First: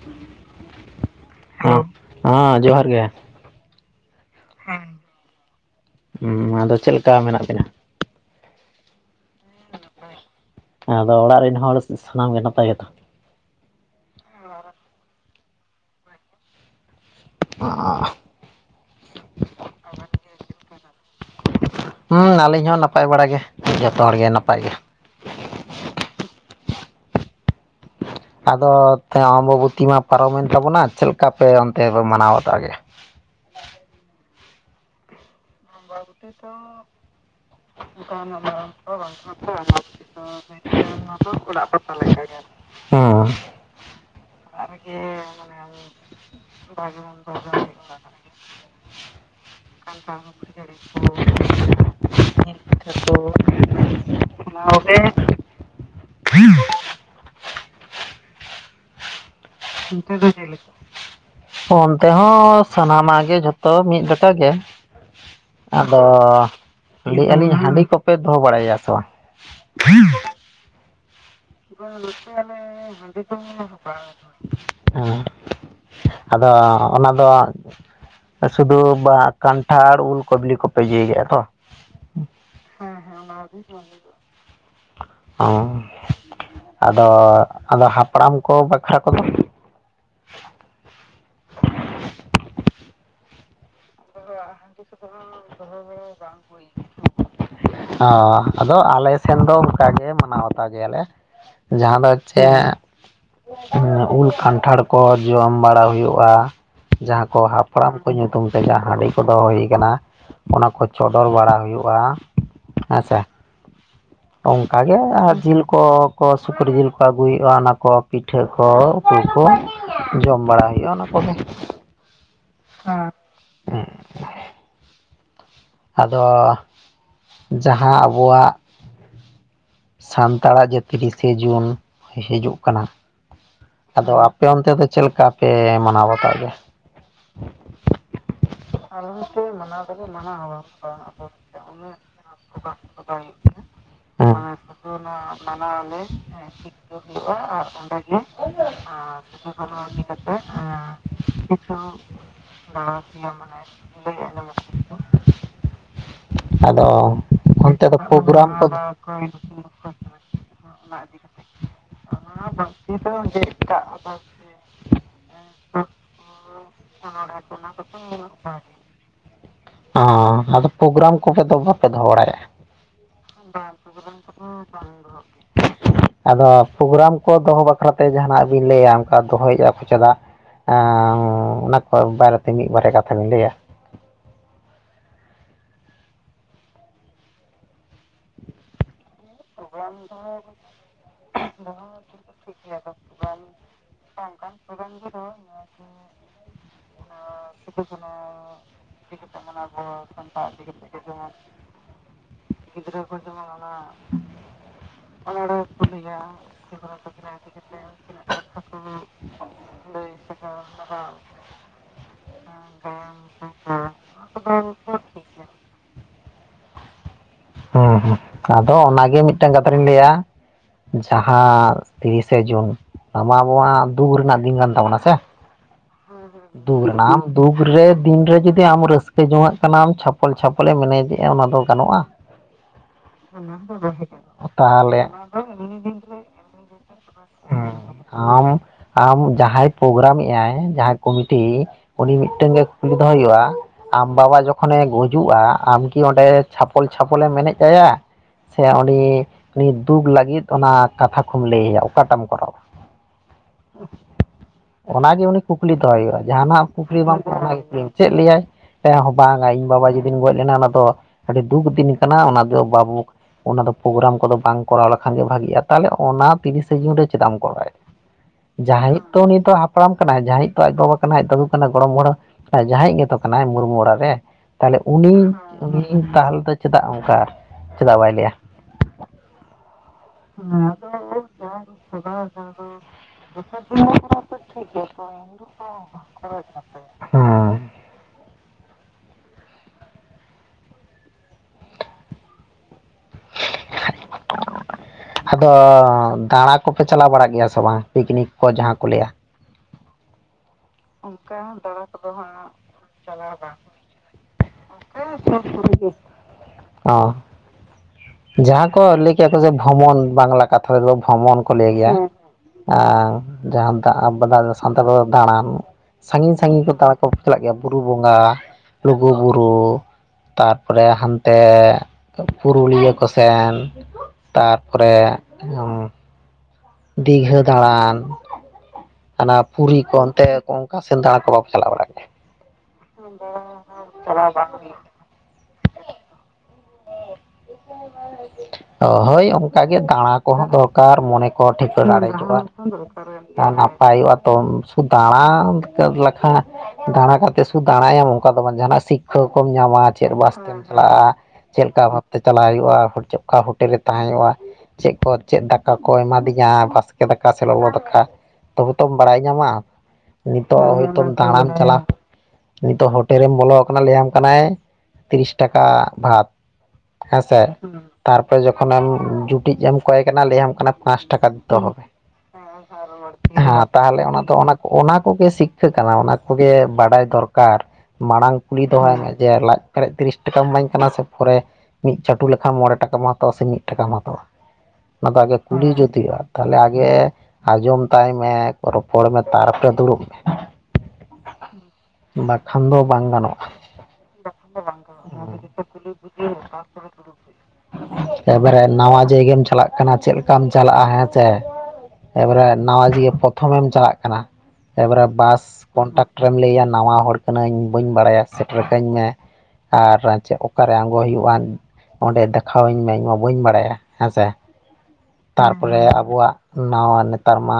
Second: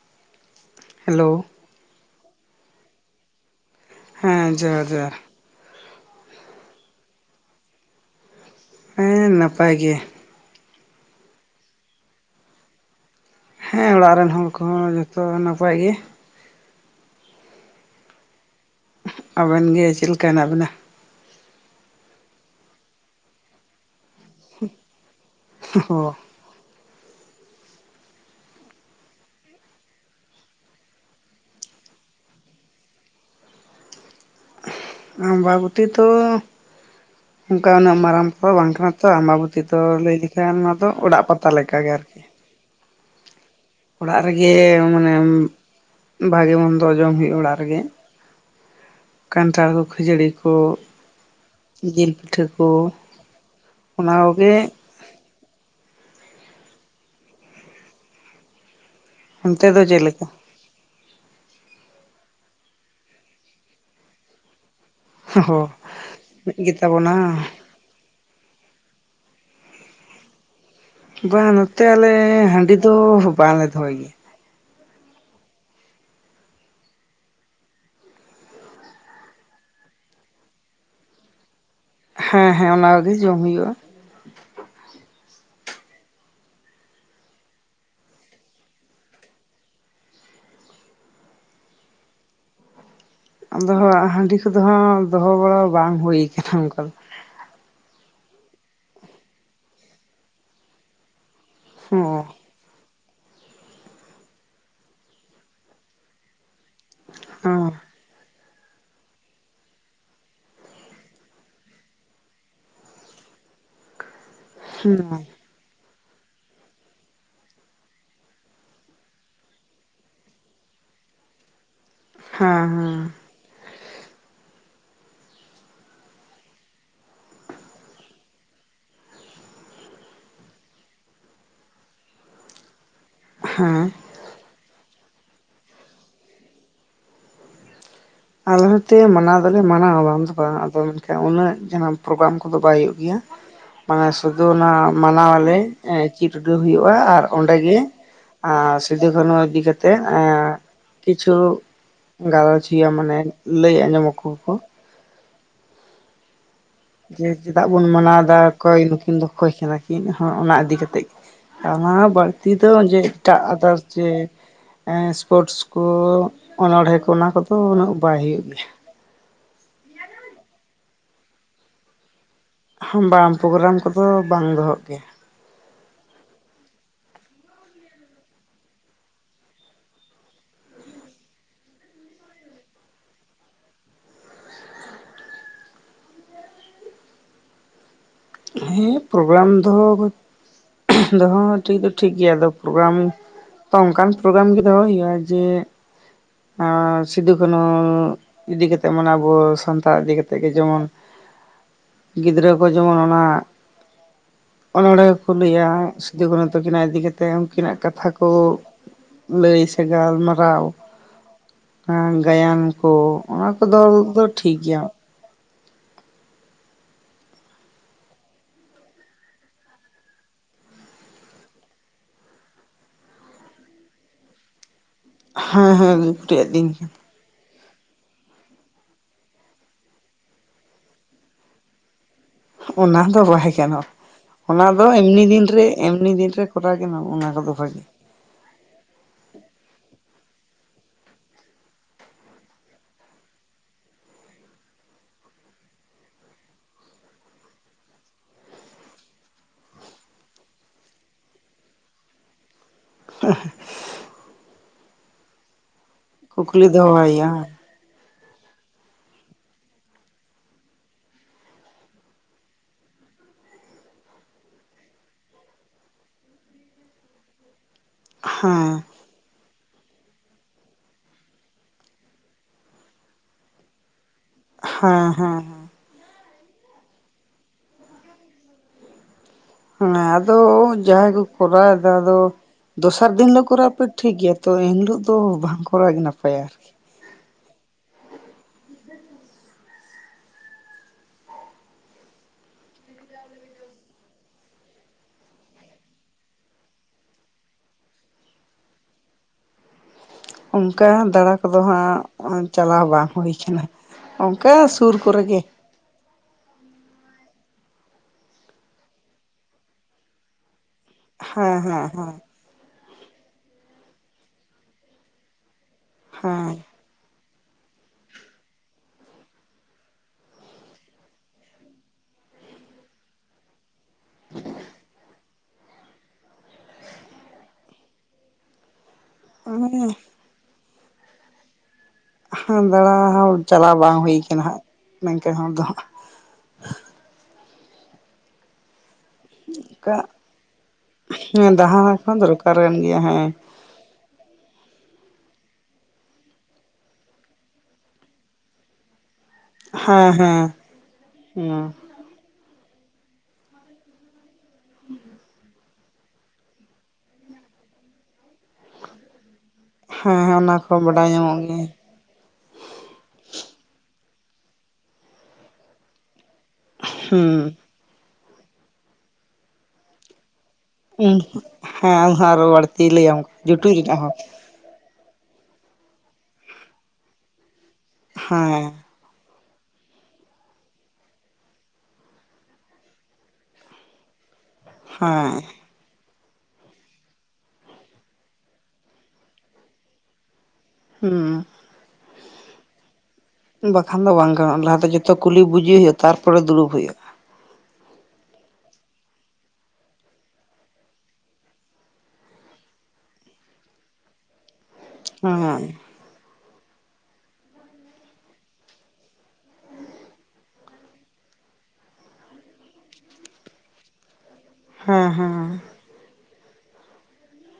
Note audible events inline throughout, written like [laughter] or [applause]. [inaudible] Hello hello ᱦᱚᱸ ᱡᱚᱦᱟᱨ ᱜᱮ ᱦᱮᱸ ᱡᱚᱦᱟᱨ ᱡᱚᱦᱟᱨ ᱦᱮᱸ ᱟᱫᱚ ᱪᱮᱫ ᱞᱮᱠᱟ ᱢᱮᱱᱟᱜ ᱵᱤᱱᱟ ᱦᱮᱸ ᱱᱟᱯᱟᱭ ᱜᱮ ᱮ ᱟᱫᱚ ᱚᱲᱟᱜ ᱨᱮᱱ ᱦᱚᱲ ᱥᱟᱱᱟᱢ ᱜᱮ ᱱᱟᱯᱟᱭ ᱜᱮᱛᱚ ᱦᱮᱸ ᱚᱲᱟᱜ ᱨᱮᱱ ᱦᱚᱲ ᱠᱚᱦᱚᱸ ᱡᱚᱛᱚ ᱱᱟᱯᱟᱭ ᱜᱮ ᱚ ᱟᱵᱮᱱ ᱜᱮ ᱪᱮᱫᱞᱮᱠᱟ ᱦᱮᱱᱟᱜ ᱵᱮᱱᱟ ᱦᱩᱸ ᱟᱹᱞᱤᱧ ᱦᱚᱸ ᱱᱟᱯᱟᱭ ᱵᱟᱲᱟ ᱜᱮ ᱡᱚᱛᱚ ᱦᱚᱲᱜᱮ ᱱᱟᱯᱟᱭ ᱜᱮ ᱦᱚᱸ ᱟᱫᱚ ᱚᱢᱵᱚᱵᱚᱛᱤ ᱢᱟ ᱯᱟᱨᱚᱢᱮᱱ ᱛᱟᱵᱚᱱᱟ ᱪᱮᱫ ᱞᱮᱠᱟ ᱯᱮ ᱚᱱᱛᱮ ᱯᱮ ᱢᱟᱱᱟᱣ ᱵᱟᱛᱟᱣᱟ ᱠᱮᱜ-ᱟ᱾ ᱚᱢᱵᱟᱵᱚᱛ ᱚᱢᱵᱟᱵᱚᱛᱤ ᱫᱚ ᱩᱱᱟᱹᱜ ᱢᱟᱨᱟᱝ ᱚᱱᱠᱟᱱᱟᱜ ᱛᱚ ᱠᱟᱱᱟ ᱫᱚ ᱛᱚ ᱵᱟᱝ ᱚᱱᱟ ᱫᱚ ᱟᱢᱵᱟᱵᱚᱛᱤ ᱞᱟᱹᱭ ᱞᱮᱠᱷᱟᱱ ᱱᱚᱣᱟ ᱫᱚ ᱚᱲᱟᱜ ᱯᱟᱛᱟ ᱟᱨᱠᱤ ᱞᱮᱠᱟᱜᱮ ᱦᱚᱸ ᱚᱲᱟᱜ ᱨᱮᱜᱮ ᱢᱟᱱᱮ ᱵᱷᱟᱜᱮ ᱡᱚᱢ ᱢᱚᱱᱫᱚ ᱦᱩᱭᱩᱜᱼᱟ ᱚᱲᱟᱜ ᱡᱚᱢ ᱨᱮᱜᱮ ᱞᱟᱜᱥᱜ-ᱟ᱾ [unintelligible] ᱠᱟᱱᱴᱷᱟᱲ ᱠᱚ ᱠᱷᱟᱹᱡᱟᱹᱲᱤ ᱠᱚ ᱡᱤᱞ ᱯᱤᱴᱷᱟᱹ ᱠᱚ ᱚᱱᱟ ᱠᱚᱜᱮ ᱤᱱᱠᱟᱹ ᱫᱚ ᱪᱮᱫ ᱞᱮᱠᱟ ᱚᱱᱛᱮ ᱦᱚᱸ ᱥᱟᱱᱟᱢᱟᱜ ᱜᱮ ᱡᱷᱚᱛᱚ ᱢᱤᱫ ᱞᱮᱠᱟ ᱜᱮ ᱚ ᱟᱫᱚ ᱢᱤᱫ ᱜᱮᱛᱟᱵᱚᱱᱟ ᱞᱟᱹᱭᱮᱜᱼᱟ ᱞᱤᱧ ᱦᱟᱺᱰᱤ ᱠᱚ ᱯᱮ ᱫᱚᱦᱟ ᱵᱟᱲᱟᱭᱟ ᱥᱮ ᱵᱟᱝ [inaudible] ᱱᱚᱛᱮ ᱟᱞᱮ ᱫᱚ ᱦᱟᱺᱰᱤ ᱠᱚ ᱵᱟᱝᱞᱮ ᱵᱟᱝ- ᱫᱚᱦᱚᱭ ᱜᱮᱭᱟ ᱵᱟᱝ ᱦᱮᱸ ᱟᱫᱚ ᱚᱱᱟ ᱫᱚ ᱥᱩᱫᱷᱩ ᱵᱟ ᱠᱟᱱᱴᱷᱟᱲ ᱩᱞ ᱠᱚᱵᱞᱤ ᱠᱚᱯᱮ ᱤᱭᱟᱹᱭ ᱜᱮᱭᱟ ᱛᱚ ᱦᱮᱸ ᱦᱮᱸ ᱚᱱᱟ ᱠᱚᱜᱮ ᱡᱚᱢ ᱦᱩᱭᱩᱜᱼᱟ ᱚ ᱟᱫᱚ ᱟᱫᱚ ᱦᱟᱯᱲᱟᱢ ᱠᱚ ᱵᱟᱠᱷᱨᱟ ᱠᱚᱫᱚ ᱟᱫᱚ ᱦᱟᱺᱰᱤ ᱠᱚᱫᱚ ᱫᱚᱦᱚ ᱵᱟᱲᱟ ᱵᱟᱝ ᱦᱩᱭᱩᱠ ᱚᱱᱠᱟ ᱫᱚ᱾ ᱚ ᱟᱫᱚ ᱟᱞᱮ ᱥᱮᱱ ᱫᱚ ᱚᱱᱠᱟ ᱜᱮ ᱢᱟᱱᱟᱣ ᱵᱟᱛᱟᱣ ᱜᱮᱭᱟᱞᱮ᱾ ᱡᱟᱦᱟᱸ ᱫᱚ ᱪᱮᱫ ᱩᱞ ᱠᱟᱱᱴᱷᱟᱲ ᱠᱚ ᱡᱚᱢ ᱵᱟᱲᱟ ᱦᱩᱭᱩᱜᱼᱟ, ᱡᱟᱦᱟᱸ ᱠᱚ ᱦᱮᱸ ᱦᱟᱯᱲᱟᱢ ᱠᱚ ᱧᱩᱛᱩᱢ ᱛᱮᱜᱮ᱾ ᱦᱟᱺᱰᱤ ᱠᱚ ᱫᱚᱦᱟ ᱦᱩᱭ ᱟᱠᱟᱱᱟ᱾ ᱚᱱᱟ ᱠᱚ ᱪᱚᱰᱚᱨ ᱵᱟᱲᱟ ᱦᱩᱭᱩᱜᱼᱟ ᱦᱮᱸ ᱥᱮ᱾ ᱚᱱᱠᱟ ᱜᱮ ᱟᱨ ᱡᱤᱞ ᱠᱚ ᱠᱚ ᱥᱩᱠᱨᱤ ᱡᱤᱞ ᱠᱚ ᱟᱹᱜᱩᱭᱮᱫᱼᱟ, ᱚᱱᱟ ᱠᱚ ᱯᱤᱴᱷᱟᱹ ᱠᱚ ᱩᱛᱩ ᱠᱚ ᱡᱚᱢ ᱵᱟᱲᱟ ᱦᱩᱭᱩᱜᱼᱟ᱾ ᱚᱱᱟ ᱠᱚᱫᱚ ᱦᱮᱸ ᱦᱮᱸ᱾ ᱦᱮᱸ ᱟᱫᱚ ᱡᱟᱦᱟᱸ ᱟᱵᱚᱣᱟᱜ ᱥᱟᱱᱛᱟᱲᱟᱜ ᱡᱮ ᱛᱤᱨᱤᱥᱮ ᱡᱩᱱ ᱦᱤᱡᱩᱜ ᱠᱟᱱᱟ ᱦᱮᱸ ᱟᱫᱚ ᱟᱯᱮ ᱚᱱᱛᱮ ᱫᱚ ᱪᱮᱫ ᱞᱮᱠᱟ ᱯᱮ ᱢᱟᱱᱟᱣ ᱵᱟᱛᱟᱣ ᱮᱫᱟ ᱟᱯᱮ? ᱟᱞᱮ ᱱᱚᱛᱮ ᱢᱟᱱᱟᱣ ᱫᱚᱞᱮ ᱢᱟᱱᱟᱣᱟ ᱵᱟᱝ ᱫᱚ ᱵᱟᱝ ᱟᱫ ᱢᱮᱱᱠᱷᱟᱱ ᱩᱱᱟᱹᱜ ᱡᱟᱦᱟᱸ ᱯᱨᱳᱜᱨᱟᱢ ᱠᱚᱫᱚ ᱵᱟᱭ ᱦᱩᱭᱩᱜ ᱜᱮᱭᱟ? [unintelligible] ᱢᱟᱱᱮ ᱥᱩᱫᱷᱩ ᱚᱱᱟ ᱢᱟᱱᱟᱣ ᱟᱞᱮ ᱪᱤᱨᱩᱰᱟᱹᱣ ᱦᱩᱭᱩᱜᱼᱟ ᱟᱨ ᱚᱸᱰᱮ ᱜᱮ ᱟᱨ ᱥᱤᱫᱩ- ᱠᱟᱱᱦᱩ ᱤᱫᱤ ᱠᱟᱛᱮ ᱠᱤᱪᱩ ᱜᱟᱞᱚᱪ ᱤᱭᱟᱹ ᱢᱟᱱᱮ ᱞᱟᱹᱭ ᱟᱸᱡᱚᱢ ᱟᱠᱚ ᱟᱹᱨᱠᱤ᱾ [unintelligible] ᱟᱫᱚ ᱡᱮ ᱪᱮᱫᱟᱜ ᱵᱚᱱ ᱚᱱᱛᱮ ᱫᱚ ᱢᱟᱱᱟᱣ ᱮᱫᱟ? ᱯᱨᱳᱜᱨᱟᱢ ᱠᱚ ᱚᱠᱚᱭ ᱚ ᱱᱩᱠᱤᱱ ᱫᱚ ᱚᱠᱚᱭ ᱠᱟᱱᱟᱠᱤᱱ ᱦᱚᱸ ᱚᱱᱟ ᱤᱫᱤ ᱠᱟᱛᱮᱫ ᱜᱮ ᱚᱱᱟ ᱵᱟᱹᱲᱛᱤ ᱫᱚ ᱡᱮ ᱮᱴᱟᱜ ᱟᱫᱚ ᱡᱮ ᱦᱮᱸ ᱤᱥᱯᱳᱨᱴᱥ ᱠᱚ ᱚᱱᱚᱬᱦᱮᱸ ᱠᱚ, ᱚᱱᱟ ᱠᱚᱫᱚ ᱩᱱᱟᱹᱜ ᱵᱟᱭ ᱦᱩᱭᱩᱜ ᱜᱮᱭᱟ᱾ ᱚ ᱟᱫᱚ ᱯᱨᱳᱜᱨᱟᱢ ᱠᱚᱯᱮ ᱫᱚ ᱵᱟᱯᱮ ᱫᱚᱦᱚ ᱵᱟᱲᱟᱭᱮᱫᱟ? ᱦᱚᱸ ᱵᱟᱝ ᱯᱨᱳᱜᱨᱟᱢ ᱠᱚᱫᱚ ᱵᱟᱝ ᱫᱚᱦᱚᱜ ᱜᱮᱭᱟ᱾ ᱟᱫᱚ ᱯᱨᱳᱜᱨᱟᱢ ᱠᱚ ᱫᱚᱦᱚ ᱵᱟᱠᱷᱨᱟ ᱛᱮ ᱡᱟᱦᱟᱱᱟᱜ ᱵᱤᱱ ᱞᱟᱹᱭᱟ, ᱚᱱᱠᱟ ᱫᱚᱦᱚᱭᱮᱫ ᱟᱯᱮ ᱪᱮᱫᱟᱜ? ᱦᱮᱸ ᱚᱱᱟ ᱠᱚ ᱵᱟᱨᱮ ᱛᱮ ᱢᱤᱫ ᱵᱟᱨᱭᱟ ᱠᱟᱛᱷᱟ ᱵᱤᱱ ᱞᱟᱹᱭᱟ ᱦᱮᱸ ᱯᱨᱳᱜᱨᱟᱢ ᱫᱚ ᱫᱚᱦᱚ ᱦᱚᱸ ᱴᱷᱤᱠ ᱫᱚ ᱴᱷᱤᱠ ᱜᱮᱭᱟ, ᱟᱫᱚ ᱯᱨᱳᱜᱨᱟᱢ ᱛᱚ ᱚᱱᱠᱟᱱ ᱯᱨᱳᱜᱨᱟᱢ ᱜᱮ ᱫᱚᱦᱚᱭ ᱦᱩᱭᱩᱜᱼᱟ ᱡᱮ ᱦᱮᱸ [unintelligible] ᱦᱚᱸ ᱥᱤᱫᱩᱼᱠᱟᱹᱱᱦᱩ ᱤᱫᱤ ᱠᱟᱛᱮᱜ ᱢᱟᱱᱮ ᱟᱵᱚ ᱥᱟᱱᱛᱟᱲ ᱤᱫᱤ ᱠᱟᱛᱮᱜ ᱜᱮ ᱡᱮᱢᱚᱱ ᱜᱤᱫᱽᱨᱟᱹ ᱠᱚ ᱡᱮᱢᱚᱱ ᱚᱱᱟ ᱚᱱᱚᱬᱦᱮᱸ ᱠᱚ ᱞᱟᱹᱭᱟ ᱥᱤᱫᱩ ᱠᱟᱱᱦᱩ ᱛᱟᱹᱠᱤ ᱱᱟᱜ ᱤᱫᱤ ᱠᱟᱛᱮᱫ ᱩᱱᱠᱤᱱᱟᱜ ᱠᱟᱛᱷᱟ ᱠᱚ ᱞᱟᱹᱭ ᱥᱮ ᱜᱟᱞᱢᱟᱨᱟᱣ ᱦᱮᱸ ᱜᱟᱭᱟᱱ ᱠᱚ᱾ ᱚᱱᱟ ᱠᱚᱫᱚ ᱫᱚ ᱴᱷᱤᱠ ᱜᱮᱭᱟ᱾ ᱦᱚᱸ ᱦᱚᱸ᱾ ᱛᱚ ᱚᱱᱟ ᱜᱮ ᱢᱤᱫᱴᱟᱝ ᱠᱟᱛᱷᱟ ᱞᱤᱧ ᱞᱟᱹᱭᱟ ᱡᱟᱦᱟᱸ ᱛᱤᱨᱤᱥᱮ ᱡᱩᱱ ᱱᱚᱣᱟ ᱢᱟ ᱟᱵᱚᱣᱟᱜ ᱫᱩᱠ ᱨᱮᱱᱟᱜ ᱫᱤᱱ ᱠᱟᱱ ᱛᱟᱵᱚᱱᱟ ᱥᱮ ᱦᱮᱸ ᱦᱮᱸ ᱨᱮᱭᱟᱜ ᱫᱤᱱ ᱫᱩᱨ ᱱᱟᱢ ᱫᱩᱠ ᱨᱮ ᱫᱤᱱ ᱨᱮ ᱡᱩᱫᱤ ᱟᱢ ᱨᱟᱹᱥᱠᱟᱹ ᱡᱚᱝᱼᱟᱜ ᱠᱟᱱᱟᱢ ᱪᱷᱟᱯᱚᱞ ᱪᱷᱟᱯᱚᱞᱮ ᱮᱱᱮᱡᱮᱜᱼᱟ, ᱚᱱᱟ ᱫᱚ ᱜᱟᱱᱚᱜᱼᱟ? ᱚᱱᱟᱢ ᱫᱚ ᱵᱟᱭ ᱜᱟᱱᱳᱜ-ᱟ᱾ ᱚᱱᱟ ᱫᱚ ᱛᱟᱦᱚᱞᱮ ᱮᱢᱱᱤ ᱫᱤᱱ ᱨᱮ ᱮᱢᱱᱤ ᱫᱤᱱ ᱨᱮ ᱠᱚᱨᱟᱣ ᱜᱮ ᱚᱱᱟ ᱠᱚᱫᱚ ᱵᱷᱟᱹᱜᱤᱭᱟ᱾ ᱟᱢ ᱟᱢ ᱡᱟᱦᱟᱸᱭ ᱯᱨᱳᱜᱨᱟᱢᱮᱫ ᱟᱭ ᱡᱟᱦᱟᱸᱭ ᱠᱚᱢᱤᱴᱤ ᱩᱱᱤ ᱢᱤᱫᱴᱟᱹᱱ ᱜᱮ ᱠᱩᱠᱞᱤ ᱫᱚᱦᱚᱭ ᱦᱩᱭᱩᱜᱼᱟ᱾ ᱟᱢ ᱵᱟᱵᱟ ᱡᱚᱠᱷᱚᱱᱮ ᱜᱩᱡᱩᱜᱼᱟ, ᱟᱢ ᱠᱤ ᱚᱸᱰᱮ ᱪᱷᱟᱯᱚᱞ ᱪᱷᱟᱯᱚᱞᱮᱢ ᱮᱱᱮᱡ ᱟᱭᱟ ᱥᱮ ᱩᱱᱤ ᱫᱩᱠᱷ ᱞᱟᱹᱜᱤᱫ ᱚᱱᱟ ᱠᱟᱛᱷᱟ ᱠᱚᱢ ᱞᱟᱹᱭ ᱟᱭᱟ᱾ ᱚᱠᱟᱴ ᱮᱢ ᱠᱚᱨᱟᱣᱟ? ᱦᱮᱸᱺ ᱚᱱᱟ ᱜᱮ ᱩᱱᱤ ᱠᱩᱠᱞᱤ ᱫᱚᱦᱚᱭ ᱦᱩᱭᱩᱜᱼᱟ, ᱡᱟᱦᱟᱱᱟᱜ ᱫᱚᱦᱚ ᱠᱩᱠᱞᱤ ᱵᱟᱝ ᱦᱩᱭᱩᱜᱼᱟ ᱚᱱᱟ ᱜᱮ ᱠᱩᱞᱤᱭᱮᱢ ᱪᱮᱫ ᱞᱟᱹᱭᱟᱭ? ᱮᱦᱚ ᱵᱟᱝᱼᱟ ᱤᱧ ᱵᱟᱵᱟ ᱡᱮᱫᱤᱱ ᱮ ᱜᱳᱡ ᱞᱮᱱᱟ, ᱚᱱᱟ ᱫᱚ ᱟᱹᱰᱤ ᱫᱩᱠ ᱫᱤᱱ ᱠᱟᱱᱟ ᱚᱱᱟ ᱫᱚ ᱵᱟᱵᱚ ᱚᱱᱟ ᱫᱚ ᱯᱨᱳᱜᱨᱟᱢ ᱠᱚᱫᱚ ᱵᱟᱝ ᱠᱚᱨᱟᱣ ᱞᱮᱠᱷᱟᱱ ᱜᱮ ᱵᱷᱟᱜᱤᱜᱼᱟ, ᱛᱟᱦᱞᱮ ᱚᱱᱟ ᱛᱤᱨᱤᱥᱮ ᱡᱩᱱ ᱨᱮ ᱪᱮᱫᱟᱜ ᱮᱢ ᱠᱚᱨᱟᱣ ᱮᱜ-ᱟ? ᱦᱮᱸ ᱡᱟᱦᱟᱸᱭ ᱛᱚ ᱩᱱᱤ ᱫᱚ ᱦᱟᱯ ᱦᱟᱯᱲᱟᱢ ᱠᱟᱱᱟᱭ, ᱡᱟᱦᱟᱸᱭᱤᱡ ᱛᱚ ᱟᱡ ᱵᱟᱵᱟ ᱠᱟᱱᱟᱭ, ᱟᱡ ᱫᱟᱹᱫᱩ ᱠᱟᱱᱟᱭ, ᱜᱚᱲᱚᱢ ᱜᱚᱲᱚ ᱡᱟᱦᱟᱸᱭᱤᱡ ᱜᱮᱛᱚ ᱠᱟᱱᱟᱭ ᱢᱩᱨᱢᱩ ᱚᱲᱟᱜ ᱨᱮ᱾ ᱛᱟᱞᱦᱮ ᱦᱮᱸ ᱩᱱᱤ ᱦᱮᱸ ᱩᱱᱤ ᱛᱟᱞᱦᱮ ᱛᱚ ᱪᱮᱫᱟᱜ ᱚᱝᱠᱟ ᱪᱮᱫᱟᱜ ᱵᱟᱭ ᱞᱟᱹᱭᱟ? ᱦᱮᱸ ᱟᱫᱚ ᱡᱟᱦᱟᱸᱭ ᱠᱚ ᱠᱚᱨᱟᱣ ᱮᱫᱟ ᱟᱫᱚ ᱫᱚᱥᱟᱨ ᱫᱤᱱ ᱦᱤᱞᱳᱜ ᱠᱚᱨᱟᱣ ᱯᱮ ᱴᱷᱤᱠ ᱜᱮᱭᱟ ᱛᱚ ᱮᱱᱦᱤᱞᱳᱜ ᱫᱚ ᱵᱟᱝ ᱠᱚᱨᱟᱣ ᱜᱮ ᱱᱟᱯᱟᱭᱟ ᱟᱨᱠᱤ᱾ ᱦᱩᱸ᱾ ᱟᱫᱚ ᱫᱟᱬᱟ ᱠᱚᱯᱮ ᱪᱟᱞᱟᱣ ᱵᱟᱲᱟᱜ ᱜᱮᱭᱟ ᱥᱮ ᱵᱟᱝ ᱯᱤᱠᱱᱤᱠ ᱠᱚ ᱡᱟᱦᱟᱸ ᱠᱚ ᱞᱟᱹᱭᱟ? ᱚᱝᱠᱟ ᱫᱟᱬᱟ ᱠᱚᱫᱚ ᱦᱟᱸᱜ ᱪᱟᱞᱟᱣ ᱵᱟᱝ ᱦᱩᱭ ᱠᱟᱱᱟ᱾ ᱚᱝᱠᱟ ᱥᱩᱨ ᱠᱚᱨᱮ ᱜᱮ᱾ ᱦᱚᱸ, ᱡᱟᱦᱟᱸ ᱠᱚ ᱞᱟᱹᱭ ᱠᱮᱫ ᱠᱚ ᱡᱮ ᱵᱷᱨᱚᱢᱚᱱ ᱵᱟᱝᱞᱟ ᱠᱟᱛᱷᱟ ᱛᱮᱫᱚ᱾ ᱵᱷᱚᱢᱚᱱ ᱠᱚ ᱦᱮᱸ ᱞᱟᱹᱭ ᱜᱮᱭᱟ ᱦᱮᱸ ᱟᱨ ᱡᱟᱦᱟᱸ ᱫᱟ ᱟᱵᱚ ᱫᱟ ᱥᱟᱱᱛᱟᱲ ᱛᱮᱫᱚ ᱫᱟᱬᱟᱱ᱾ ᱥᱟᱺᱜᱤᱧ ᱦᱮᱸ ᱥᱟᱺᱜᱤᱧ ᱠᱚ ᱫᱟᱬᱟ ᱠᱚ ᱪᱟᱞᱟᱜ ᱜᱮᱭᱟ ᱵᱩᱨᱩ ᱵᱚᱸᱜᱟ, ᱞᱩᱜᱩᱵᱩᱨᱩ, ᱛᱟᱨᱯᱚᱨᱮ ᱦᱟᱱᱛᱮ ᱯᱩᱨᱩᱞᱤᱭᱟᱹ ᱠᱚ ᱥᱮᱱ᱾ ᱛᱟᱨᱯᱚᱨᱮ ᱩᱸ ᱫᱤᱜᱷᱟᱹ ᱫᱟᱬᱟᱱ, ᱦᱟᱱᱟ ᱯᱩᱨᱤ ᱦᱮᱸ ᱠᱚ ᱚᱱᱛᱮ ᱚᱱᱠᱟ ᱥᱮᱱ ᱫᱟᱬᱟ ᱠᱚ ᱵᱟᱯᱮ ᱪᱟᱞᱟᱣ ᱵᱟᱲᱟᱜ ᱜᱮᱭᱟ? ᱦᱩᱸ, ᱫᱟᱬᱟ ᱦᱚᱸ ᱪᱟᱞᱟᱣ ᱵᱟᱝ ᱦᱩᱭ ᱠᱟᱱᱟ ᱦᱟᱸᱜ ᱱᱤᱝᱠᱟᱹ ᱦᱚᱲ ᱫᱚ ᱦᱟᱸᱜ᱾ [inaudible] ᱦᱳᱭ ᱚᱝᱠᱟᱜᱮ ᱫᱟᱬᱟ ᱠᱚ ᱦᱚᱸ ᱫᱚᱨᱠᱟᱨ ᱢᱚᱱᱮ ᱠᱚ ᱦᱚᱸ ᱦᱟᱸᱜ ᱴᱷᱤᱠᱟᱹ ᱫᱟᱬᱟ ᱠᱚ ᱨᱟᱲᱮᱡᱚᱜᱼᱟ᱾ ᱫᱚᱨᱠᱟᱨ ᱠᱟᱱ ᱜᱮᱭᱟ ᱦᱮᱸ ᱟᱨ ᱱᱟᱯᱟᱭᱚᱜᱼᱟ ᱛᱚᱢ ᱥᱩ ᱫᱟᱬᱟᱱ ᱞᱮᱠᱷᱟ ᱫᱟᱬᱟ ᱠᱟᱛᱮ ᱥᱩ ᱫᱟᱬᱟᱭᱟᱢ ᱚᱝᱠᱟ ᱫᱚ ᱵᱟᱝ, ᱡᱟᱸᱦᱟᱱᱟᱜ ᱥᱤᱠ ᱴᱷᱟᱹᱣᱠᱟᱹᱢ ᱧᱟᱢᱟ ᱪᱮᱫ ᱦᱮᱸ ᱵᱟᱥ ᱦᱮᱸ ᱛᱮᱢ ᱪᱟᱞᱟᱜᱼᱟ, ᱪᱮᱫ ᱞᱮᱠᱟ ᱵᱷᱟᱵᱛᱮ ᱪᱟᱞᱟᱜ ᱦᱩᱭᱩᱜᱼᱟ, ᱪᱮᱫᱠᱟ ᱦᱳᱴᱮᱞ ᱨᱮ ᱛᱟᱦᱮᱸ ᱦᱩᱭᱩᱜ-ᱟ ᱪᱮᱜ ᱠᱚ ᱪᱮᱫ ᱫᱟᱠ ᱠᱟ ᱠᱚ ᱮᱢᱟ ᱫᱤᱧᱟ, ᱵᱟᱥᱠᱮ ᱫᱟᱠᱟ ᱥᱮ ᱞᱚᱞᱚ ᱫᱟᱠᱟ ᱛᱚᱵᱮ ᱛᱚᱢ ᱵᱟᱲᱟᱭ ᱧᱟᱢᱟ᱾ ᱦᱮᱸ ᱦᱮᱸ ᱚᱱᱟ ᱱᱤᱛᱳᱜ ᱠᱚ ᱵᱟᱰᱟᱭ ᱦᱚᱭᱛᱚᱢ ᱧᱟᱢᱚᱜ ᱫᱟᱬᱟᱱ ᱜᱮᱭᱟ ᱪᱟᱞᱟᱜ ᱱᱤᱛᱳᱜ ᱦᱳᱴᱮᱞ ᱨᱮᱢ ᱵᱚᱞᱚ ᱠᱟᱱᱟ ᱞᱟᱹᱭᱟᱢ ᱠᱟᱱᱟᱭ ᱛᱤᱨᱤᱥ ᱴᱟᱠᱟ ᱵᱷᱟᱛ᱾ ᱦᱮᱸ ᱥᱮ ᱛᱟᱨᱯᱚᱨᱮ ᱡᱚᱠᱷᱚᱱᱮᱢ ᱡᱩᱴᱤᱡ ᱮᱢ ᱠᱚᱭ ᱠᱟᱱᱟ ᱞᱟᱹᱭᱟᱢ ᱠᱟᱱᱟ ᱯᱟᱸᱥ ᱴᱟᱠᱟ ᱫᱤᱛᱮ ᱦᱚᱵᱮ, ᱦᱮᱸ ᱟᱨᱚ ᱵᱟᱹᱲᱛᱤ ᱞᱟᱹᱭᱟᱢ ᱦᱮᱸ ᱡᱩᱴᱩᱡ ᱨᱮᱱᱟᱜ ᱛᱟᱦᱞᱮ ᱦᱚᱸ ᱚᱱᱟ ᱫᱚ ᱚᱱᱟ ᱚᱱᱟ ᱠᱚ ᱜᱮ ᱥᱤᱠᱠᱷᱟᱹ ᱠᱟᱱᱟ, ᱚᱱᱟ ᱠᱚ ᱜᱮ ᱵᱟᱰᱟᱭ ᱫᱚᱨᱠᱟᱨ᱾ ᱢᱟᱲᱟᱝ ᱠᱩᱞᱤ ᱦᱮᱸ ᱫᱚᱦᱚᱭᱮᱢᱮ ᱡᱮ ᱞᱟᱡ ᱯᱮᱨᱮᱡ ᱛᱤᱨᱤᱥ ᱴᱟᱠᱟᱢ ᱤᱢᱟᱹᱧ ᱠᱟᱱᱟ ᱥᱮ ᱯᱚᱨᱮ ᱢᱤᱫ ᱪᱟᱹᱴᱩ ᱞᱮᱠᱷᱟᱱ ᱢᱚᱬᱮ ᱴᱟᱠᱟᱢ ᱦᱟᱛᱟᱣᱟ ᱥᱮ ᱢᱤᱫ ᱴᱟᱠᱟᱢ ᱦᱟᱛᱟᱣᱟ? ᱚᱱᱟ ᱫᱚ ᱟᱜᱮ ᱦᱮᱸ ᱠᱩᱞᱤ ᱡᱩᱛ ᱦᱩᱭᱩᱜ-ᱟ᱾ ᱛᱟᱦᱞᱮ ᱟᱜᱮ ᱟᱸᱡᱚᱢ ᱛᱟᱭ ᱢᱮ, ᱨᱚᱯᱚᱲ ᱢᱮ ᱛᱟᱨᱯᱚᱨᱮ ᱫᱩᱲᱩᱵ ᱢᱮ᱾ ᱦᱩᱸ᱾ ᱵᱟᱠᱷᱟᱱ ᱫᱚ ᱵᱟᱝ ᱜᱟᱱᱚᱜᱼᱟ᱾ ᱵᱟᱠᱷᱟᱱ ᱫᱚ ᱵᱟᱝ ᱜᱟᱱᱚᱜᱼᱟ, ᱞᱟᱦᱟ ᱛᱮ ᱡᱚᱛᱚ ᱠᱩᱞᱤ ᱵᱩᱡᱮ ᱦᱩᱭᱩᱜ-ᱟ᱾ [unintelligible] ᱮᱵᱟᱨᱮ ᱱᱟᱣᱟ ᱡᱟᱭᱜᱟᱢ ᱪᱟᱞᱟᱜ ᱠᱟᱱᱟ ᱪᱮᱫ ᱞᱮᱠᱟᱢ ᱪᱟᱞᱟᱜᱼᱟ ᱦᱮᱸ ᱥᱮ᱾ ᱮᱵᱟᱨᱮ ᱱᱟᱣᱟ ᱜᱮ ᱯᱚᱛᱷᱚᱢᱮᱢ ᱪᱟᱞᱟᱜ ᱠᱟᱱᱟ, ᱮᱵᱟᱨᱮ ᱵᱟᱥ ᱦᱮᱸ ᱠᱚᱱᱴᱟᱠ ᱨᱮᱢ ᱞᱟᱹᱭᱟ ᱱᱟᱣᱟ ᱦᱚᱲ ᱠᱟᱹᱱᱟᱹᱧ ᱵᱟᱹᱧ ᱵᱟᱲᱟᱭᱟ ᱥᱮᱴᱮᱨ ᱠᱟᱹᱧ ᱢᱮ ᱟᱨ ᱪᱮᱜ ᱚ ᱚᱠᱟᱨᱮ ᱟᱬᱜᱚᱭ ᱦᱩᱭᱩᱜᱼᱟᱱ ᱚᱸᱰᱮ ᱫᱮᱠᱷᱟᱣᱟᱹᱧ ᱢᱮ ᱤᱧᱢᱟ ᱵᱟᱹᱧ ᱵᱟᱲᱟᱭᱟ ᱦᱮᱸ ᱥᱮ᱾ ᱦᱮᱸ ᱦᱮᱸ ᱛᱟᱨᱯᱚᱨᱮ ᱟᱵᱚᱣᱟᱜ ᱱᱟᱣᱟ ᱱᱮᱛᱟᱨ ᱢᱟ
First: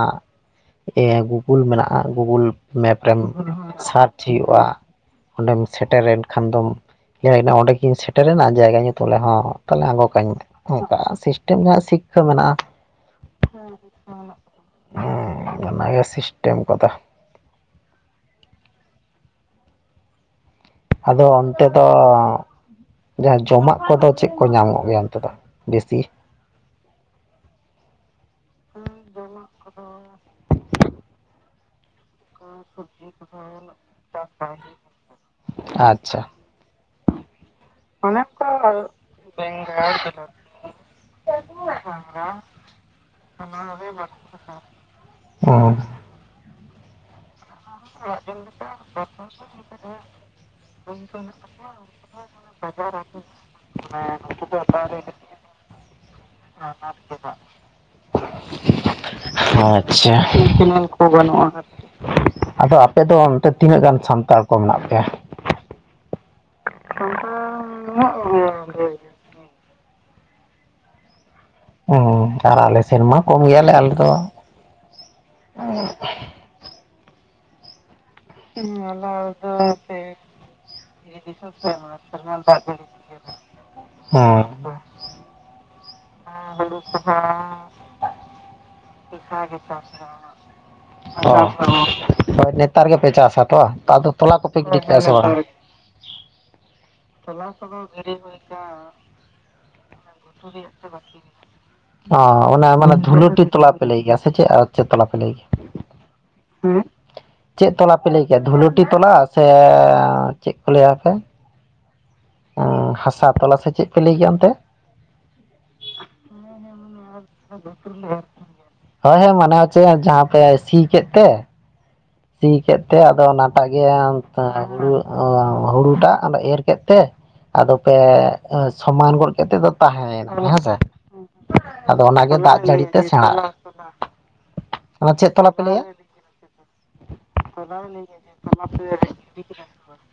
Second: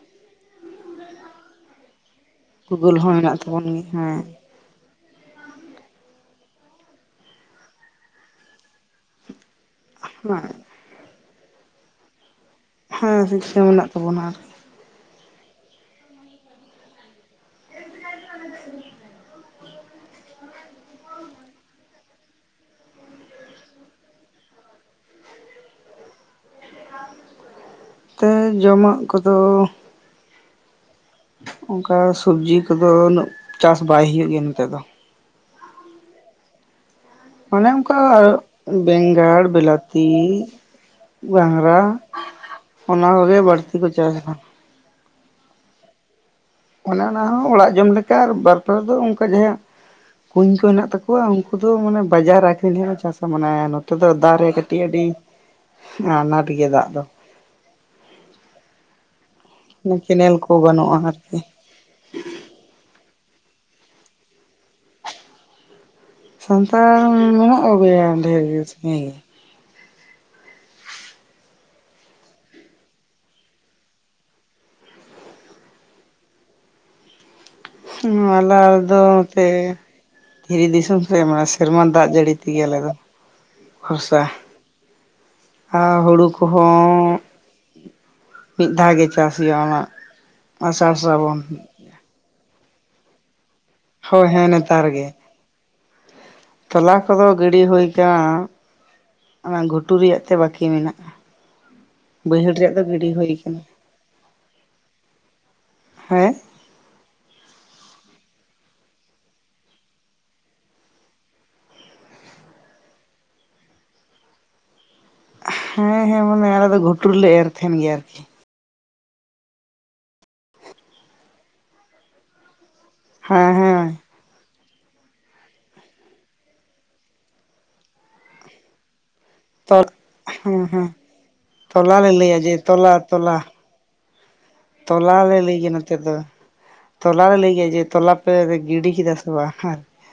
ᱤᱭᱟᱹ ᱜᱩᱜᱩᱞ ᱢᱮᱱᱟᱜᱼᱟ ᱜᱩᱜᱩᱞ᱾ ᱜᱩᱜᱳᱞ ᱢᱮᱯ ᱦᱚᱸ ᱨᱮᱢ ᱢᱮᱱᱟᱜ ᱛᱟᱵᱚᱱ ᱜᱮ ᱥᱟᱨᱪ ᱦᱮᱸ ᱦᱩᱭᱩᱜᱼᱟ ᱚᱸᱰᱮᱢ ᱥᱮᱴᱮᱨᱮᱱ ᱠᱷᱟᱱ ᱫᱚᱢ ᱞᱟᱹᱭᱟᱭ ᱚᱸᱰᱮᱜᱤᱧ ᱥᱮᱴᱮᱨᱮᱱᱟ ᱡᱟᱭᱜᱟ ᱧᱩᱛᱩᱢ, ᱞᱟᱹᱭᱟ ᱦᱚᱸ᱾ ᱛᱟᱦᱞᱮ ᱟᱬᱜᱚ ᱠᱟᱹᱧ ᱢᱮ ᱦᱮᱸ ᱚᱝᱠᱟ, ᱥᱤᱥᱴᱮᱢ ᱫᱚ ᱦᱟᱸᱜ ᱥᱤᱠᱠᱟᱹ ᱢᱮᱱᱟᱜᱼᱟ ᱦᱩᱸ ᱥᱤᱠᱠᱟᱹ ᱢᱮᱱᱟᱜ ᱛᱟᱵᱚᱱᱟ ᱟᱨ ᱠᱤ᱾᱾ ᱦᱩᱸ, ᱚᱱᱟᱜᱮ ᱥᱤᱥᱴᱮᱢ ᱠᱚ ᱫᱚ᱾ [inaudible] ᱟᱫᱚ ᱚᱱᱛᱮ ᱫᱚ ᱡᱟᱦᱟᱸ ᱡᱚᱢᱟᱜ ᱠᱚ ᱫᱚ ᱪᱮᱫ ᱠᱚ ᱧᱟᱢᱚᱜ ᱜᱮᱭᱟ ᱚᱱᱛᱮ ᱫᱚ᱾ ᱵᱮᱥᱤ, ᱛᱮ ᱡᱚᱢᱟᱜ ᱠᱚ ᱫᱚ ᱚᱝᱠᱟ ᱥᱚᱵᱽᱡᱤ ᱠᱚ ᱫᱚ ᱩᱱᱟᱹᱜ ᱪᱟᱥ ᱵᱟᱭ ᱦᱩᱭᱩᱜ ᱜᱮᱭᱟ ᱱᱚᱛᱮ ᱫᱚ᱾ ᱟᱪᱪᱷᱟ ᱚᱱᱮ ᱚᱝᱠᱟ ᱵᱮᱝᱜᱟᱲ, ᱵᱮᱞᱟᱛᱤ, ᱜᱟᱝᱨᱟ᱾ ᱚᱱᱟ ᱠᱚ ᱜᱮ ᱵᱟᱹᱲᱛᱤ ᱠᱚ ᱪᱟᱥ ᱫᱟ᱾ ᱦᱩᱸ ᱚᱱᱟ ᱚᱱᱟ ᱦᱚᱸ ᱚᱲᱟᱜ ᱡᱚᱢ ᱞᱮᱠᱟ ᱟᱨ ᱵᱟᱨᱯᱮ ᱦᱚᱲ ᱫᱚ ᱚᱱᱠᱟ ᱡᱟᱦᱟᱸᱭᱟᱜ [unintelligible] ᱠᱩᱧ ᱠᱚ ᱦᱮᱱᱟᱜ ᱛᱟᱠᱚᱣᱟ, ᱩᱱᱠᱩ ᱫᱚ ᱢᱟᱱᱮ ᱵᱟᱡᱟᱨ ᱟᱠᱷᱨᱤᱧ ᱞᱤᱭᱟᱹ ᱦᱚᱸ ᱪᱟᱥ-ᱟ ᱢᱟᱱᱮ ᱱᱚᱛᱮ ᱫᱚ ᱫᱟᱨᱮ ᱠᱟᱹᱴᱤᱡ ᱟᱹᱰᱤ ᱟᱱᱟᱴ ᱜᱮᱭᱟ ᱫᱟᱜ ᱫᱚ᱾ ᱫᱚ ᱟᱪᱪᱷᱟ ᱠᱮᱱᱮᱞ ᱠᱚ [unintelligible] ᱵᱟᱹᱱᱩᱜᱼᱟ ᱵᱟᱵᱩ ᱟᱨᱠᱤ ᱼᱟ ᱟᱫᱚ ᱟᱯᱮ ᱫᱚ ᱚᱱᱛᱮ ᱛᱤᱱᱟᱹᱜ ᱜᱟᱱ ᱥᱟᱱᱛᱟᱲ ᱠᱚ ᱢᱮᱱᱟᱜ ᱯᱮᱭᱟ? ᱥᱟᱱᱛᱟᱲ ᱢᱮᱱᱟᱜ ᱠᱚᱜᱮᱭᱟ ᱰᱷᱮᱨ ᱜᱮ, ᱥᱟᱜᱮ ᱜᱮ᱾ ᱦᱮᱸ ᱟᱨ ᱟᱞᱮ ᱥᱮᱱ ᱢᱟ ᱠᱚᱢ ᱜᱮᱭᱟᱞᱮ ᱟᱞᱮ ᱫᱚ᱾ ᱦᱩᱸ [unintelligible] ᱫᱷᱤᱨᱤ ᱫᱤᱥᱚᱢ ᱥᱮᱢᱟ ᱥᱮᱨᱢᱟ ᱫᱟᱜ ᱡᱟᱹᱲᱤ ᱛᱮᱜᱮ ᱟᱞᱮ ᱫᱚ, ᱠᱷᱚᱨᱥᱟ᱾ ᱟ ᱦᱩᱲᱩ ᱦᱩᱲᱩ ᱠᱚ ᱦᱚᱸ [unintelligible] ᱢᱤᱫ ᱫᱷᱟᱣ ᱜᱮ ᱪᱟᱥ ᱦᱩᱭᱩᱜᱼᱟ ᱚᱱᱟ ᱟᱥᱟᱲ ᱥᱨᱟᱵᱚᱱ [unintelligible] ᱦᱳᱭ ᱱᱮᱛᱟᱨ ᱜᱮᱯᱮ ᱪᱟᱥᱟ ᱛᱚ ᱵᱟᱝ ᱟᱫᱚ ᱦᱳᱭ ᱛᱚᱞᱟ ᱠᱚ ᱦᱮᱸ ᱯᱮ ᱜᱩᱰᱤ ᱱᱮᱛᱟᱨ ᱠᱮᱫᱟ ᱜᱮ ᱥᱮ ᱵᱟᱝ? ᱛᱚᱞᱟ ᱠᱚᱫᱚ ᱜᱤᱰᱤ ᱦᱩᱭ ᱠᱟᱱ᱾ ᱚᱱᱟ ᱜᱷᱩᱴᱩ ᱨᱮᱭᱟᱜ ᱛᱮ ᱵᱟᱹᱠᱤ ᱢᱮᱱᱟᱜᱼᱟ᱾ ᱵᱟᱹᱭᱦᱟᱹᱲ ᱚ ᱨᱮᱭᱟᱜ ᱫᱚ ᱢᱟᱱᱮ ᱜᱤᱰᱤ ᱦᱩᱭ ᱫᱷᱩᱞᱟᱹᱴᱤ ᱠᱟᱱᱟ ᱛᱚᱞᱟ ᱯᱮ ᱞᱟᱹᱭ ᱜᱮᱭᱟ ᱥᱮ ᱪᱮᱫ ᱟᱨ ᱪᱮᱫ ᱛᱚᱞᱟ ᱯᱮ ᱞᱟᱹᱭ ᱜᱮᱭᱟ᱾ ᱦᱮᱸ ᱪᱮᱫ ᱛᱚᱞᱟ ᱯᱮ ᱞᱟᱹᱭ ᱜᱮᱭᱟ, ᱫᱷᱩᱞᱩᱴᱤ ᱛᱚᱞᱟ ᱥᱮ ᱪᱮᱫ ᱠᱚ ᱞᱟᱹᱭᱟᱯᱮ ᱦᱟᱥᱟ ᱛᱚᱞᱟ ᱥᱮ ᱪᱮᱫ ᱯᱮ ᱞᱟᱹᱭ ᱜᱮᱭᱟ ᱚᱱᱛᱮ ᱦᱮᱸ ᱦᱮᱸ ᱢᱟᱱᱮ ᱟᱞᱮ ᱫᱚ ᱜᱷᱩᱨᱮᱞᱮ ᱮᱨ ᱛᱟᱦᱮᱱ ᱜᱮᱭᱟ ᱟᱨᱠᱤ ᱦᱳᱭ ᱦᱳᱭ ᱢᱟᱱᱟᱣ ᱟᱪᱭᱮᱢ ᱡᱟᱦᱟᱸ ᱛᱮ ᱥᱤ ᱠᱮᱫ ᱛᱮ᱾ ᱥᱤ ᱠᱮᱫ ᱛᱮ ᱟᱫᱚ ᱦᱮᱸ ᱚᱱᱟᱴᱟᱜ ᱜᱮ ᱦᱮᱸ [unintelligible] ᱮᱞᱚ ᱠᱮᱫ ᱛᱮ᱾ ᱟᱫᱚ ᱯᱮ ᱥᱚᱢᱟᱱ ᱜᱚᱫ ᱠᱮᱫ ᱛᱮᱫᱚ ᱛᱚᱞ ᱛᱟᱦᱮᱸᱭᱮᱱᱟ ᱦᱮᱸᱥᱮ ᱛᱚᱞᱟ ᱟᱫᱚ ᱞᱮ ᱚᱱᱟᱜᱮ ᱞᱟᱹᱭᱟ ᱡᱮ ᱫᱟᱜ ᱛᱚᱞᱟ ᱡᱟᱹᱲᱤᱛᱮ ᱛᱚᱞᱟ ᱥᱮᱬᱟᱜᱼᱟ᱾ ᱚᱱᱟ ᱛᱚᱞᱟ ᱪᱮᱫ ᱞᱮ ᱞᱟᱹᱭ ᱯᱮ ᱜᱮ ᱞᱟᱹᱭᱟ? ᱱᱚᱛᱮ ᱫᱚ᱾ ᱛᱚᱞᱟ ᱞᱮ ᱞᱟᱹᱭ ᱜᱮᱭᱟ ᱡᱮ ᱛᱚᱞᱟ ᱯᱮ ᱜᱤᱰᱤ ᱠᱮᱫᱟ ᱥᱮ ᱵᱟᱝ ᱦᱮᱸ [unintelligible]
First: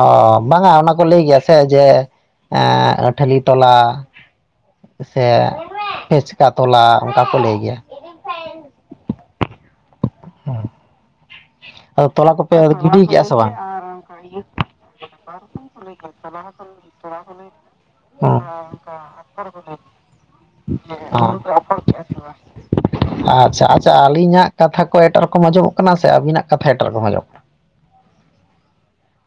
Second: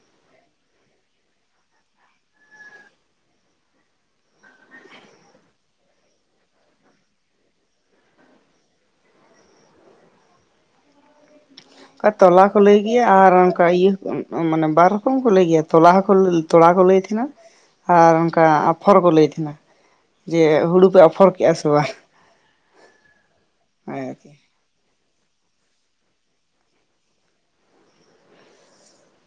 ᱚ ᱵᱟᱝᱟ ᱚᱱᱟ ᱠᱚ ᱞᱟᱹᱭ ᱜᱮᱭᱟ ᱥᱮ ᱡᱮ ᱟᱹᱴᱷᱞᱤ ᱛᱚᱞᱟ᱾ ᱥᱮ ᱯᱷᱮᱪᱠᱟ ᱛᱚᱞᱟ ᱚᱱᱠᱟ ᱠᱚ ᱞᱟᱹᱭ ᱜᱮᱭᱟ᱾ ᱦᱮᱸ [unintelligible] ᱚᱱᱠᱟ ᱛᱚᱞᱟ ᱠᱚ ᱞᱟᱹᱭ ᱜᱮᱭᱟ, ᱜᱤᱰᱤ ᱠᱮᱜᱼᱟ ᱟᱨ ᱥᱮ ᱵᱟᱝ? ᱚᱱᱠᱟ ᱤᱭᱟᱹ ᱢᱟᱱᱮ ᱵᱟᱨ ᱨᱚᱠᱚᱢ ᱠᱚ ᱞᱟᱹᱭ ᱜᱮᱭᱟ ᱛᱚᱞᱟ ᱦᱚᱸ ᱠᱚ ᱛᱚᱲᱟ ᱠᱚ ᱞᱟᱹᱭ ᱛᱤᱱᱟᱹᱜ ᱟᱨ ᱦᱩᱸ ᱚᱱᱠᱟ ᱟᱯᱷᱚᱨ ᱠᱚ ᱞᱟᱹᱭ ᱛᱟᱦᱮᱱᱟ᱾ ᱡᱮ ᱦᱩᱲᱩ ᱯᱮ ᱚᱯᱷᱚᱨ ᱠᱮᱜᱼᱟ᱾ ᱥᱮ ᱵᱟᱝ? ᱚ ᱟᱪᱪᱷᱟ ᱟᱪᱪᱷᱟ ᱦᱮᱸ ᱟᱨᱠᱤ ᱟᱹᱞᱤᱧᱟᱜ ᱠᱟᱛᱷᱟ ᱠᱚ ᱮᱴᱟᱜ ᱨᱚᱠᱚᱢ ᱚᱸᱡᱚᱢᱚᱜ ᱠᱟᱱᱟ᱾ ᱥᱮ ᱟᱹᱵᱤᱱᱟᱜ ᱠᱟᱛᱷᱟ ᱮᱴᱟᱜ ᱨᱚᱠᱚᱢ ᱟᱸᱡᱚᱜ ᱠᱟᱱᱟ᱾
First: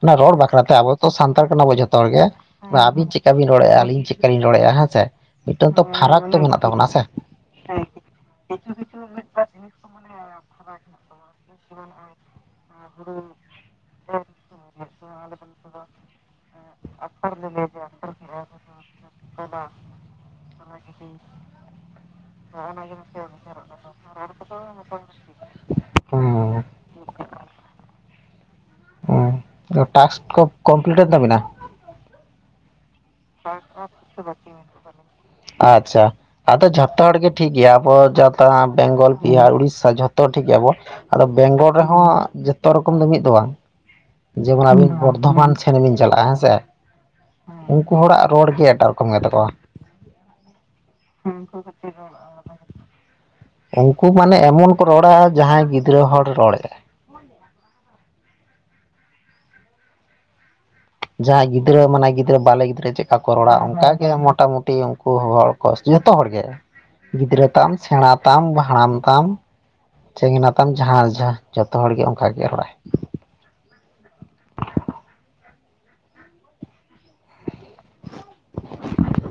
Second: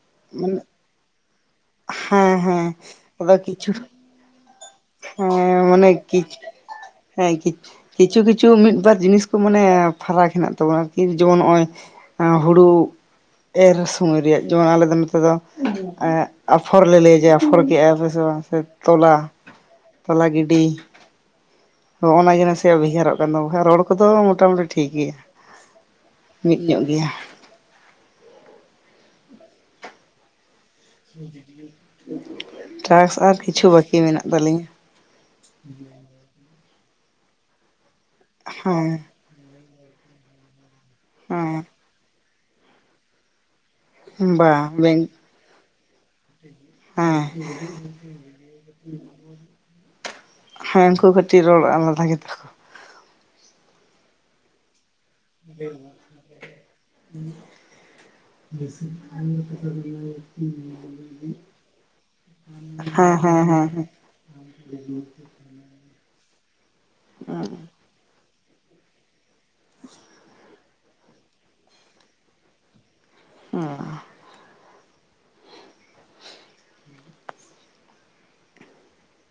ᱚᱱᱟ ᱨᱚᱲ ᱢᱟᱱᱮ ᱵᱟᱠᱷᱨᱟᱛᱮ, ᱟᱵᱚ ᱛᱚ ᱥᱟᱱᱛᱟᱲ ᱠᱟᱱᱟᱵᱚᱱ ᱡᱚᱛᱚ ᱦᱚᱲ ᱜᱮ, ᱦᱮᱸ ᱦᱮᱸ ᱟᱹᱵᱤᱱ ᱪᱤᱫᱠᱟ ᱟᱫᱚ ᱵᱤᱱ ᱠᱤᱪᱷᱩ ᱨᱚᱲᱮᱫᱼᱟ ᱟᱹᱞᱤᱧ ᱪᱮᱠ ᱠᱟ ᱞᱤᱧ ᱨᱚᱲᱮᱫᱼᱟ ᱦᱮᱸᱥᱮ ᱦᱮᱸ ᱢᱤᱫᱴᱟᱝ ᱛᱚ ᱢᱟᱱᱮ ᱯᱷᱟᱨᱟᱠ ᱠᱤᱪ ᱛᱚ ᱢᱮᱱᱟᱜ ᱛᱟᱵᱚᱱᱟ ᱦᱮᱸ ᱥᱮ᱾ ᱠᱤᱪ ᱠᱤᱪᱷᱩ ᱠᱤᱪᱷᱩ ᱢᱤᱫ ᱵᱟᱨ ᱡᱤᱱᱤᱥ [unintelligible] ᱢᱟᱱᱮ ᱯᱷᱟᱨᱟᱠ ᱢᱮᱱᱟᱜᱮ ᱛᱟᱵᱚᱱᱟ ᱟᱨᱠᱤ ᱡᱮᱢᱚᱱ ᱱᱚᱜᱼᱚᱭ ᱦᱩᱲᱳ ᱮᱨ ᱥᱚᱢᱚᱭ ᱨᱮᱭᱟᱜ ᱡᱮᱢᱚᱱ ᱟᱞᱮᱚ ᱱᱚᱛᱮ ᱫᱚ ᱟᱯᱷᱚᱨ ᱞᱮ ᱞᱟᱹᱭᱟ ᱡᱮ ᱟᱯᱷᱚᱨ ᱠᱮᱫᱼᱟ ᱯ ᱥᱮ ᱵᱟᱝ᱾ ᱥᱮ ᱛᱚᱞᱟ ᱸ [inaudible] ᱦᱚᱜ ᱚᱱᱟ ᱜᱮ ᱱᱟᱥᱮᱭᱟᱜ ᱵᱷᱮᱜᱟᱨᱚᱜ ᱠᱟᱱ ᱛᱟᱰᱚ ᱵᱟᱠᱷᱟᱱ ᱨᱚᱲ ᱠᱚᱫᱚ ᱢᱚᱴᱟᱢᱩᱴᱤ ᱴᱷᱤᱠ ᱜᱮᱭᱟ᱾ ᱢᱤᱫ ᱦᱩᱸ ᱧᱚᱜ ᱜᱮᱭᱟ᱾ ᱚᱸ ᱴᱟᱥ ᱠᱚ ᱠᱚᱢᱯᱞᱤᱴ ᱮᱱ ᱛᱟᱵᱤᱱᱟ᱾ ᱴᱟᱠᱥ ᱟᱨ ᱠᱤᱪᱷᱩ ᱵᱟᱹᱠᱤ ᱢᱮᱱᱟᱜ ᱛᱟᱹᱞᱤᱧᱟ ᱟᱪᱪᱷᱟ᱾ ᱟᱫᱚ ᱡᱷᱚᱛᱚ ᱦᱚᱲ ᱜᱮ ᱴᱷᱤᱠ ᱜᱮᱭᱟ, ᱟᱵᱚ ᱡᱚᱛᱚ ᱦᱮᱸ ᱵᱮᱝᱜᱚᱞ, ᱵᱤᱦᱟᱨ, ᱩᱲᱤᱥᱥᱟ ᱡᱷᱚᱛᱚ ᱦᱚᱲ ᱴᱷᱤᱠ ᱜᱮᱭᱟ᱾ ᱟᱵᱚ ᱟᱫᱚ ᱵᱮᱝᱜᱚᱞ ᱦᱮᱸ ᱨᱮᱦᱚᱸ ᱡᱚᱛᱚ ᱨᱚᱠᱚᱢ ᱫᱚ ᱢᱤᱫ ᱫᱚ ᱵᱟᱝ ᱡᱮᱢᱚᱱ ᱵᱟᱝ ᱟᱵᱤᱱ ᱵᱮᱝ ᱵᱚᱨᱫᱷᱚᱢᱟᱱ ᱪᱷᱟᱹᱱᱤ ᱵᱤᱱ ᱪᱟᱞᱟᱜᱼᱟ ᱦᱮᱸ ᱥᱮ᱾ ᱦᱮᱸ ᱩᱱᱠᱩ ᱦᱚᱲᱟᱜ ᱨᱚᱲ ᱜᱮ ᱮᱴᱟᱜ ᱨᱚᱠᱚᱢ ᱜᱮ ᱛᱟᱠᱚᱣᱟ᱾ ᱦᱮᱸ ᱩᱱᱠᱩ ᱠᱟᱹᱴᱤᱡ ᱨᱚᱲ ᱟᱞᱟᱫᱟ ᱠᱮᱫᱟ ᱠᱚ᱾ ᱩᱱᱠᱩ ᱢᱟᱱᱮ ᱮᱢᱚᱱ ᱠᱚ ᱨᱚᱲᱟ ᱡᱟᱦᱟᱸᱭ ᱜᱤᱫᱽᱨᱟᱹ ᱦᱚᱲ ᱨᱚᱲᱮᱜᱼᱟ [unintelligible] [unintelligible] ᱡᱟᱦᱟᱸᱭ ᱜᱤᱫᱽᱨᱟᱹ ᱢᱟᱱᱮ ᱜᱤᱫᱽᱨᱟᱹ ᱵᱟᱞᱮ ᱜᱤᱫᱽᱨᱟᱹ ᱪᱮᱫ ᱦᱮᱸ ᱞᱮᱠᱟ ᱠᱚ ᱦᱮᱸ ᱨᱚᱲᱟ, ᱦᱮᱸ ᱦᱮᱸ ᱚᱱᱠᱟ ᱜᱮ ᱢᱚᱴᱟᱢᱩᱴᱤ ᱩᱱᱠᱩ ᱦᱚᱲ ᱦᱚᱸ ᱡᱚᱛᱚ ᱦᱚᱲ ᱜᱮ ᱜᱤᱫᱽᱨᱟᱹ ᱛᱟᱢ, ᱥᱮᱬᱟ ᱛᱟᱢ, ᱦᱟᱲᱟᱢ ᱛᱟᱢ ᱪᱮᱸᱜᱱᱟ ᱛᱟᱢ ᱡᱟᱦᱟᱸ ᱡᱟᱦᱟ ᱡᱚᱛᱚ ᱦᱚᱲ ᱜᱮ ᱚᱱᱠᱟ ᱜᱮ ᱨᱚᱲᱟᱭ ᱩᱸ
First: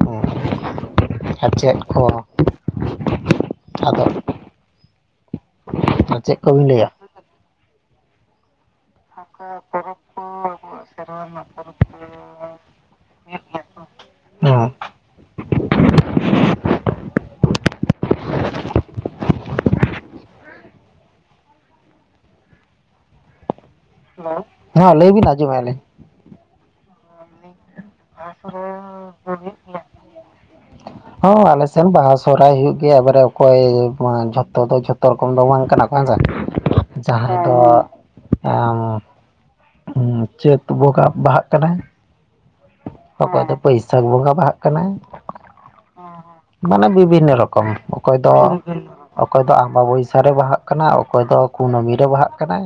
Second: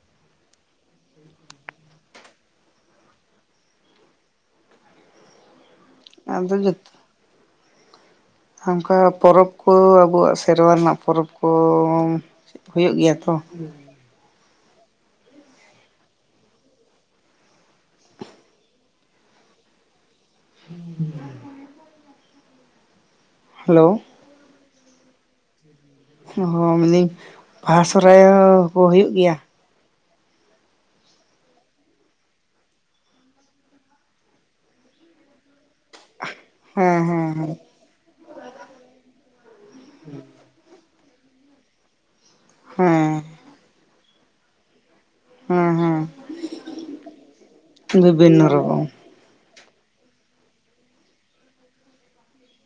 ᱦᱩᱸ ᱟᱨ ᱪᱮᱫ ᱠᱚ? ᱟᱫᱚ ᱪᱮᱜ ᱠᱚ ᱟᱫᱚ ᱵᱤᱱ ᱞᱟᱹᱭᱟ? ᱚᱸᱠᱟ ᱯᱚᱨᱚᱵ ᱠᱚ ᱟᱵᱚᱣᱟᱜ ᱥ ᱥᱮᱨᱣᱟ ᱨᱮᱱᱟᱜ ᱯᱚᱨᱚᱵᱽ ᱠᱚ ᱦᱩᱭᱩᱜ ᱜᱮᱭᱟ ᱛᱚ? ᱦᱩᱸ [unintelligible] ᱦᱮᱞᱳ ᱦᱚᱸ ᱞᱟᱹᱭ ᱵᱤᱱ ᱟᱸᱡᱚᱢᱮᱼᱟ ᱞᱤᱧ᱾ ᱦᱚᱸ ᱢᱮᱱᱤᱹᱧ ᱵᱟᱦᱟ ᱥᱚᱦᱚᱨᱟᱭ ᱠᱚ ᱦᱩᱭᱩᱜ ᱜᱮᱭᱟ? ᱦᱚᱸ ᱟᱞᱮᱥᱮᱱ ᱵᱟᱦᱟ ᱥᱚᱦᱚᱨᱟᱭ ᱦᱩᱭᱩᱜ ᱜᱮᱭᱟ᱾ ᱮᱵᱟᱨᱮ ᱚᱠᱚᱭ ᱡᱷᱚᱛᱚ ᱫᱚ ᱡᱷᱚᱛᱚ ᱨᱚᱠᱚᱢ ᱫᱚ ᱵᱟᱝ ᱠᱟᱱᱟ ᱠᱚ ᱦᱮᱸᱥᱮ ᱦᱮᱸ ᱦᱮᱸ ᱡᱟᱦᱟᱸᱭᱟ ᱫᱚ ᱟᱸᱩᱸ ᱪᱟᱹᱛ ᱵᱚᱸᱜᱟ ᱵᱟᱦᱟᱜ ᱠᱟᱱᱟᱭ ᱦᱮᱸ ᱚᱠᱚᱭ ᱫᱚ ᱵᱟᱹᱭᱥᱟᱺᱠ ᱵᱚᱸᱜᱟ ᱵᱟᱦᱟᱜ ᱠᱟᱱᱟᱭ, ᱦᱮᱸ ᱦᱮᱸ ᱢᱟᱱᱮ ᱵᱤᱵᱷᱤᱱᱱᱮ ᱨᱚᱠᱚᱢ ᱦᱮᱸ ᱚᱠᱚᱭ ᱫᱚ ᱵᱤᱵᱷᱤᱱᱱᱚ ᱨᱚᱠᱚᱢ ᱚᱠᱚᱭ ᱫᱚ ᱟᱢᱵᱟ ᱵᱟᱭᱥᱟ ᱨᱮ ᱵᱟᱦᱟᱜ ᱠᱟᱱᱟ, ᱚᱠᱚᱭ ᱫᱚ ᱠᱩᱱᱟᱹᱢᱤ ᱨᱮ ᱵᱟᱦᱟᱜ ᱠᱟᱱᱟᱭ᱾